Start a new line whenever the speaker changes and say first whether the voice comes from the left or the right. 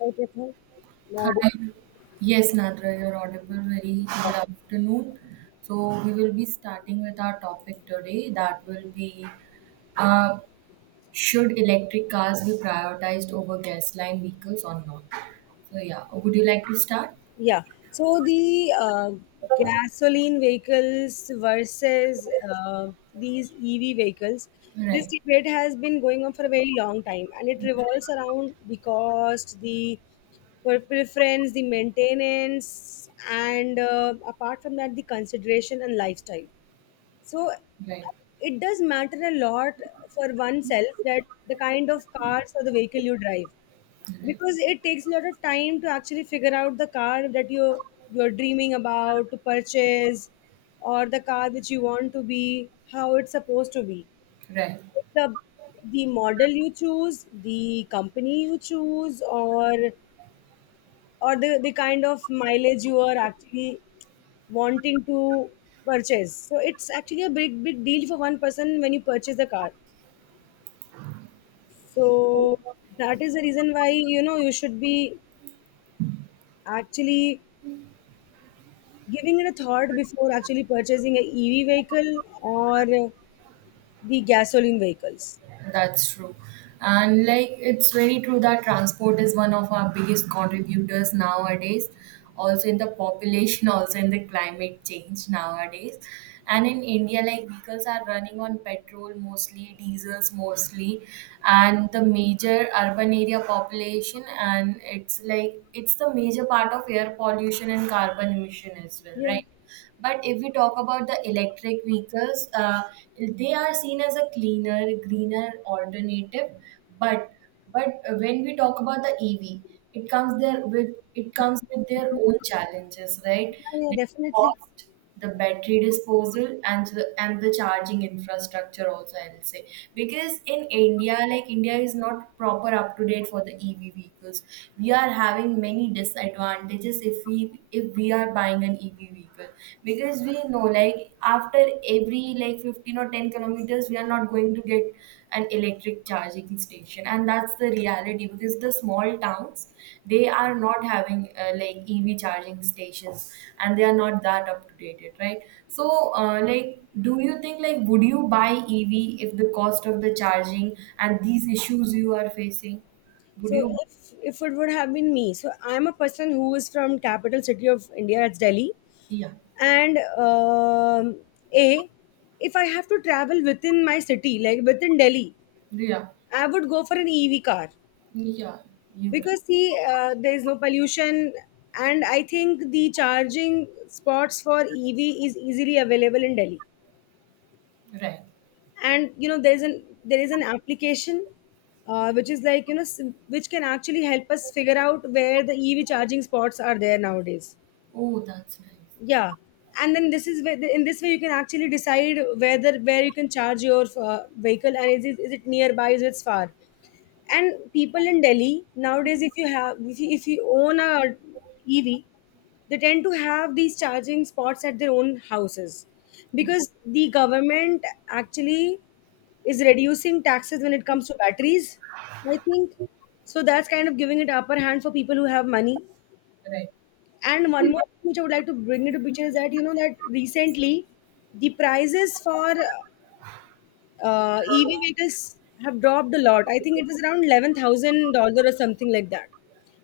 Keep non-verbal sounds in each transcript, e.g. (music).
left: Everything. Mod-
right: Hi. Yes, Nadra, you're audible. Very good afternoon. So we will be starting with our topic today. That will be, uh, should electric cars be prioritized over gasoline vehicles or not? So yeah, would you like to start?
left: Yeah. So the gasoline vehicles versus these EV vehicles, this
right: Right,
left: debate has been going on for a very long time, and it revolves around the cost, the preference, the maintenance, and apart from that, the consideration and lifestyle. So
right: right,
left: it does matter a lot for oneself that the kind of cars or the vehicle you drive,
right: right,
left: because it takes a lot of time to actually figure out the car that you're dreaming about to purchase, or the car which you want to be how it's supposed to be.
right: right.
left: Like the model you choose, the company you choose, or the kind of mileage you are actually wanting to purchase. So it's actually a big big deal for one person when you purchase the car. So that is the reason why you should be actually giving it a thought before actually purchasing an EV vehicle or the gasoline vehicles.
right: That's true. And like it's very true that transport is one of our biggest contributors nowadays, also in the population, (laughs) also in the climate change nowadays. And in India, like vehicles are running on petrol mostly, diesels mostly, and the major urban area population, and it's like it's the major part of air pollution and carbon emission as well,
left: Yeah,
right: right? But if we talk about the electric vehicles, they are seen as a cleaner, greener alternative. But but when we talk about the EV, it comes there with it comes with their own challenges, right?
left: yeah, yeah,
right: The
left: definitely.
right: cost, the battery disposal, and the charging infrastructure also, I'll say, because in India, like India is not proper up to date for the EV vehicles. We are having many disadvantages if we are buying an EV vehicle, because we know, like, after every, like, 15 or 10 kilometers we are not going to get an electric charging station, and that's the reality because the small towns, they are not having, like, EV charging stations, and they are not that up to date, right? So like, do you think, like, would you buy EV if the cost of the charging and these issues you are facing, would
left: So
right: you?
left: if it would have been me. So I'm a person who is from capital city of India, that's Delhi,
right: Yeah,
left: and a if I have to travel within my city, like within Delhi,
right: yeah,
left: I would go for an EV car
right: yeah. You
left: because see, there is no pollution, and I think the charging spots for EV is easily available in Delhi.
right: can. Right.
left: And there is an application, which is like which can actually help us figure out where the EV charging spots are there nowadays.
right: Oh, that's nice.
left: Yeah. And then this is where, in this way, you can actually decide whether where you can charge your vehicle and is it nearby, is it far. And people in Delhi nowadays, if you have if you own a EV, they tend to have these charging spots at their own houses because the government actually is reducing taxes when it comes to batteries, I think. So that's kind of giving it upper hand for people who have money.
right: Right.
left: And one more thing which I would like to bring into picture is that that recently the prices for EV vehicles have dropped a lot. I think it was around $11,000 or something like that.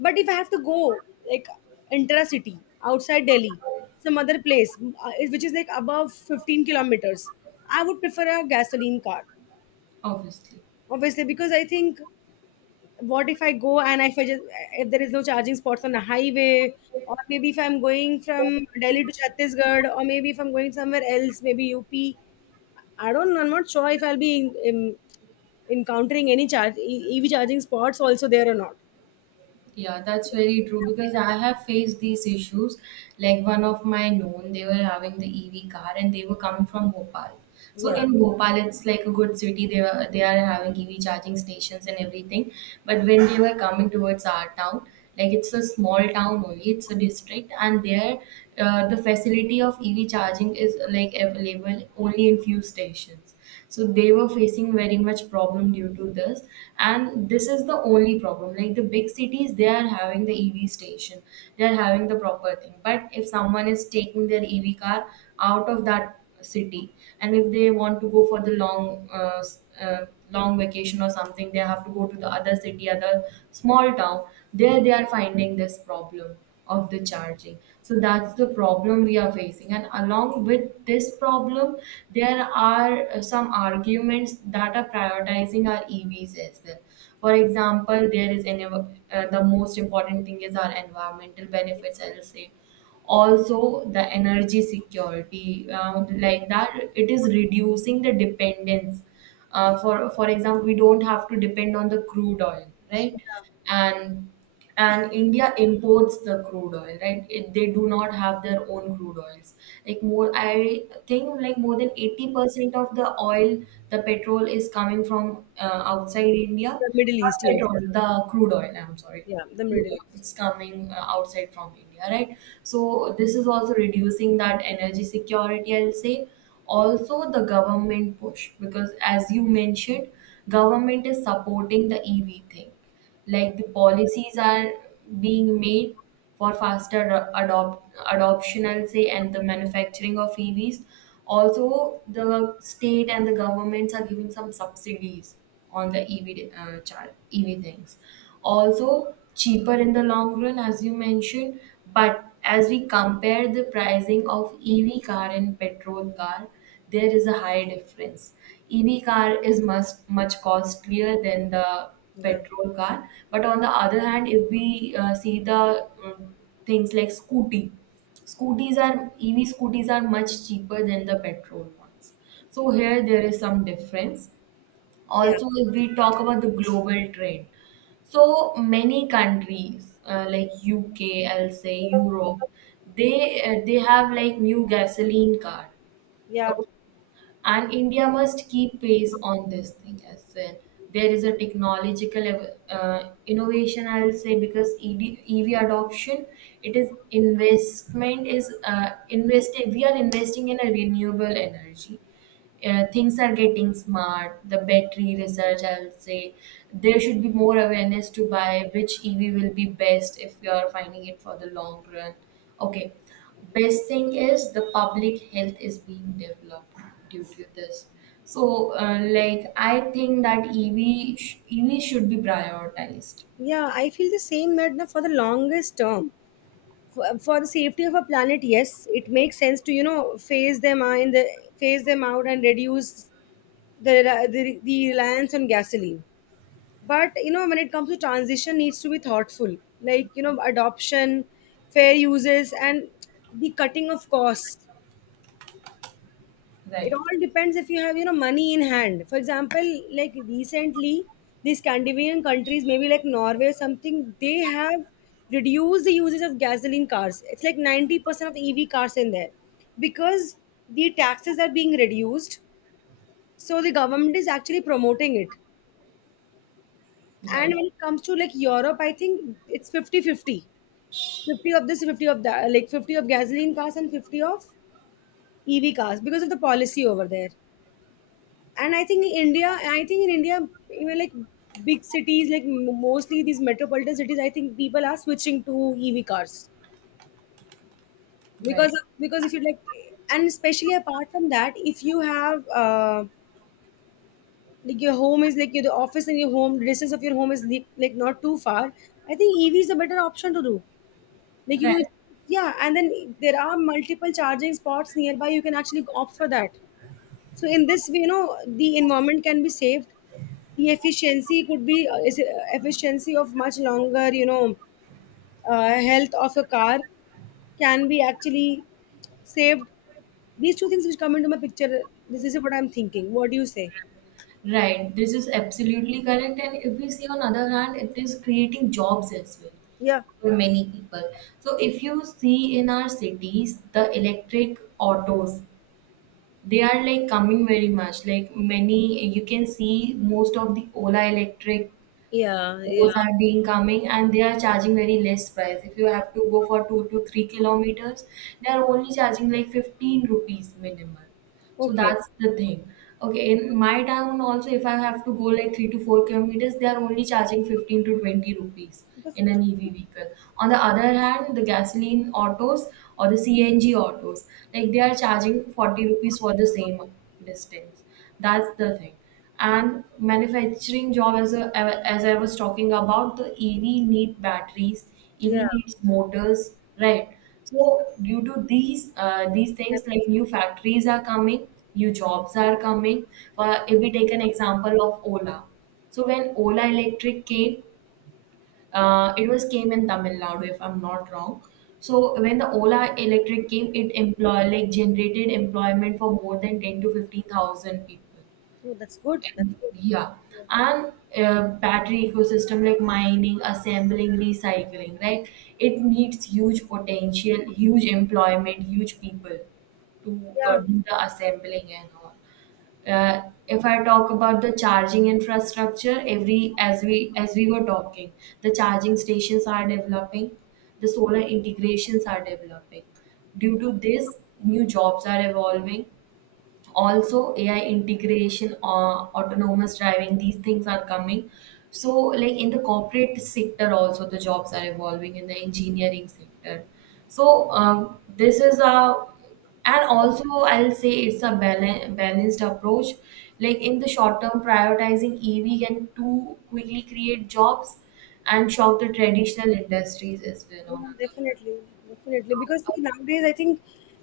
left: But if I have to go like intra-city outside Delhi, some other place, which is like above 15 kilometers, I would prefer a gasoline car,
right: Obviously.
left: obviously, because I think, what if I go, and if I just, if there is no charging spots on a highway, or maybe if I'm going from Delhi to Chhattisgarh, or maybe if I'm going somewhere else, maybe upi don't. I'm not sure if I'll be encountering any EV charging spots also there or not.
right: Yeah, that's very true because I have faced these issues. Like one of my known, they were having the EV car and they were coming from Bhopal. So
left: Yeah,
right: in Bhopal, it's like a good city. They are having EV charging stations and everything. But when they were coming towards our town, like it's a small town only, it's a district, and there, the facility of EV charging is like available only in few stations, so they were facing very much problem due to this. And this is the only problem. Like the big cities, they are having the EV station, they are having the proper thing, but if someone is taking their EV car out of that city, and if they want to go for the long vacation or something, they have to go to the other city, other small town. There, they are finding this problem of the charging. So that's the problem we are facing, and along with this problem there are some arguments that are prioritizing our EVs as well. For example, the most important thing is our environmental benefits, I'll say, also the energy security, like, that it is reducing the dependence, for example we don't have to depend on the crude oil, right? And and India imports the crude oil, right? It, they do not have their own crude oils. Like more, I think, like, more than 80% of the oil, the petrol is coming from outside India.
left: the Middle
right: Not
left: East. Yes,
right: petrol, the crude oil. I'm sorry,
left: yeah, the
right: crude
left: Middle
right: oil.
left: East.
right: It's coming outside from India, right? So this is also reducing that energy security, I'll say. Also the government push, because as you mentioned, government is supporting the EV thing. Like the policies are being made for faster adoption, I'll say, and the manufacturing of EVs. Also the state and the governments are giving some subsidies on the EV things. Also cheaper in the long run, as you mentioned, but as we compare the pricing of EV car and petrol car, there is a high difference. EV car is much much costlier than the
left: Yeah,
right: petrol car. But on the other hand, if we see the, things like scooty, scooties are EV scooties are much cheaper than the petrol ones. So here there is some difference.
left: yeah,
right: Also, if we talk about the global trend, so many countries like UK, I'll say, Europe, they have like new gasoline car.
left: yeah,
right: Okay, and India must keep pace on this thing as well. There is a technological innovation, I'll say, because ED, EV adoption, it is investment is invested. We are investing in a renewable energy. Things are getting smart, the battery research, I would say. There should be more awareness to buy which EV will be best if you are finding it for the long run. Okay. Best thing is the public health is being developed due to this. So like, I think that EV should be prioritized.
left: yeah. I feel the same, that na, for the longest term, for the safety of our planet, yes, it makes sense to phase them out in the phase them out and reduce the reliance on gasoline. But when it comes to, transition needs to be thoughtful, like adoption, fair uses and the cutting of costs. It
right: Right.
left: all depends if you have money in hand. For example, like recently, these scandinavian countries, maybe like norway or something, they have reduced the usage of gasoline cars. It's like 90% of ev cars in there because the taxes are being reduced, so the government is actually promoting it. And
right: Right.
left: when it comes to like europe, I think it's 50-50. 50 fifty of this, 50 of that, like 50 of gasoline cars and 50 of ev cars, because of the policy over there. And I think in india, even like big cities, like mostly these metropolitan cities, I think people are switching to ev cars.
right: Right.
left: Because if you like, and especially apart from that, if you have like your home is like your the office, and your home, the distance of your home is like not too far. I think ev is the better option to do. Like
right: Right.
left: you Yeah, and then there are multiple charging spots nearby. You can actually opt for that. So in this way, the environment can be saved. The efficiency could be efficiency of much longer, health of a car can be actually saved. These two things which come into my picture. This is what I'm thinking. What do you say?
right: Right, this is absolutely correct. And if we see on other hand, it is creating jobs as well
left: Yeah,
right: for many people. So if you see in our cities, the electric autos, they are like coming very much. Like many, you can see most of the Ola electric,
left: yeah,
right: those
left: yeah.
right: are being coming, and they are charging very less price. If you have to go for 2 to 3 kilometers, they are only charging like 15 rupees minimal. So
left: Okay.
right: that's the thing. Okay, in my town also, if I have to go like 3 to 4 kilometers, they are only charging 15 to 20 rupees
left: That's,
right: in an EV vehicle. On the other hand, the gasoline autos or the CNG autos, like they are charging 40 rupees for the same distance. That's the thing. And manufacturing job, as I was talking about, the EV need batteries, EV
left: yeah,
right: needs motors, right? So due to these things, like new factories are coming, new jobs are coming. If we take an example of Ola, so when Ola Electric came, it was came in Tamil Nadu if I'm not wrong. So when the Ola Electric came, it employ like generated employment for more than 10 to 15,000 people.
left: oh, that's good. That's good.
right: Yeah, and battery ecosystem, like mining, assembling, recycling, right? It needs huge potential, huge employment, huge people to
left: Yeah.
right: do the assembling and all. If I talk about the charging infrastructure, every as we were talking, the charging stations are developing, the solar integrations are developing. Due to this, new jobs are evolving. Also, AI integration or autonomous driving, these things are coming. So like in the corporate sector also, the jobs are evolving in the engineering sector. So um, this is a and also, I'll say, it's a balanced approach. Like in the short term, prioritizing EV can too quickly create jobs and shock the traditional industries as well
left: Yeah,
right: on
left: definitely, definitely. Because
right: other.
left: see, nowadays I think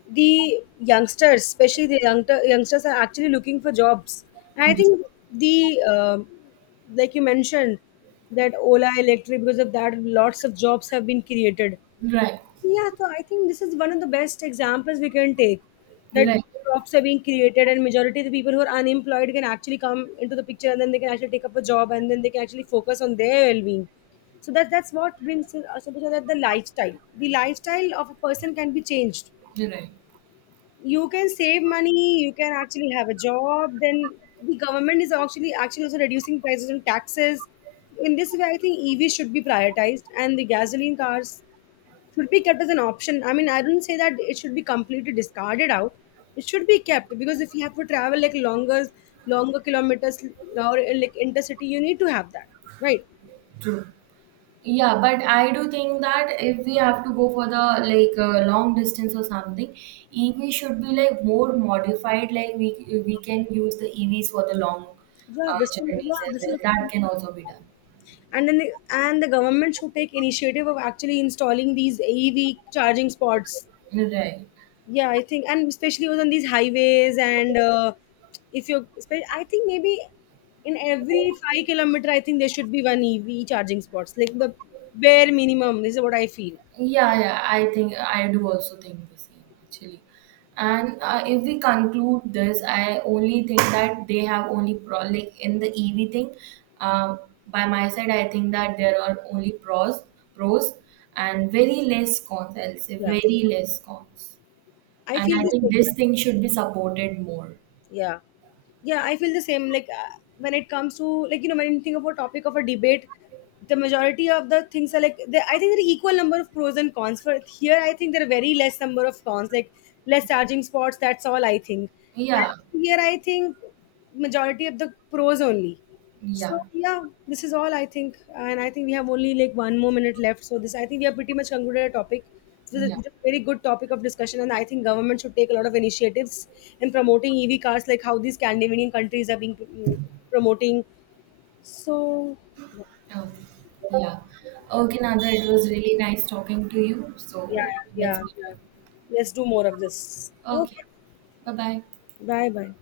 left: the youngsters, especially the youngsters, are actually looking for jobs. And I think the like you mentioned, that Ola Electric, because of that, lots of jobs have been created.
right: Right.
left: Yeah, so I think this is one of the best examples we can take, that
right: Right.
left: jobs are being created, and majority of the people who are unemployed can actually come into the picture and then they can actually take up a job and then they can actually focus on their well-being. So that's what brings us to that, the lifestyle. The lifestyle of a person can be changed.
right: Right. Right.
left: You can save money, you can actually have a job. Then the government is actually also reducing prices and taxes. In this way, I think EV should be prioritized and the gasoline cars should be kept as an option. I mean, I don't say that it should be completely discarded out. It should be kept because if you have to travel like longer, kilometers, or like intercity, you need to have that, right?
right: True. Yeah, but I do think that if we have to go for the, like, long distance or something, EV should be like more modified. Like we can use the EVs for the long,
left: Yeah, this can, yeah,
right: journeys as
left: this is a
right: well. That
left: phenomenon.
right: can also be done.
left: And then and the government should take initiative of actually installing these AEV charging spots.
right: Right.
left: Yeah, I think, and especially was on these highways. And if you I think maybe in every 5 kilometer, I think there should be one ev charging spots, like the bare minimum. This is what I feel.
right: Yeah, yeah, I think I do also think the same actually. And if we conclude this, I only think that they have only pro, like, in the EV thing. Uh, by my side, I think that there are only pros, and very less cons. I'll say
left: Yeah,
right: very less cons.
left: I
right: And
left: feel
right: I
left: this
right: think
left: way.
right: this thing should be supported more.
left: Yeah, yeah, I feel the same. Like, when it comes to, like when you think of a topic of a debate, the majority of the things are like I think there are equal number of pros and cons. For here, I think there are very less number of cons, like less charging spots, that's all I think.
right: Yeah,
left: And here I think majority of the pros only. So
right: yeah,
left: yeah, this is all I think, and I think we have only like one more minute left. So this, I think we have pretty much concluded a topic. This is a
right: yeah.
left: very good topic of discussion, and I think government should take a lot of initiatives in promoting EV cars, like how these Scandinavian countries are being promoting. So
right: Okay. Yeah. Okay, Nadra, it was really nice talking to you.
left: yeah,
right: So let's
left: yeah, yeah.
right: meet.
left: Let's do more of this.
right: Okay.
left: Okay,
right: 拜拜。
left: bye, bye.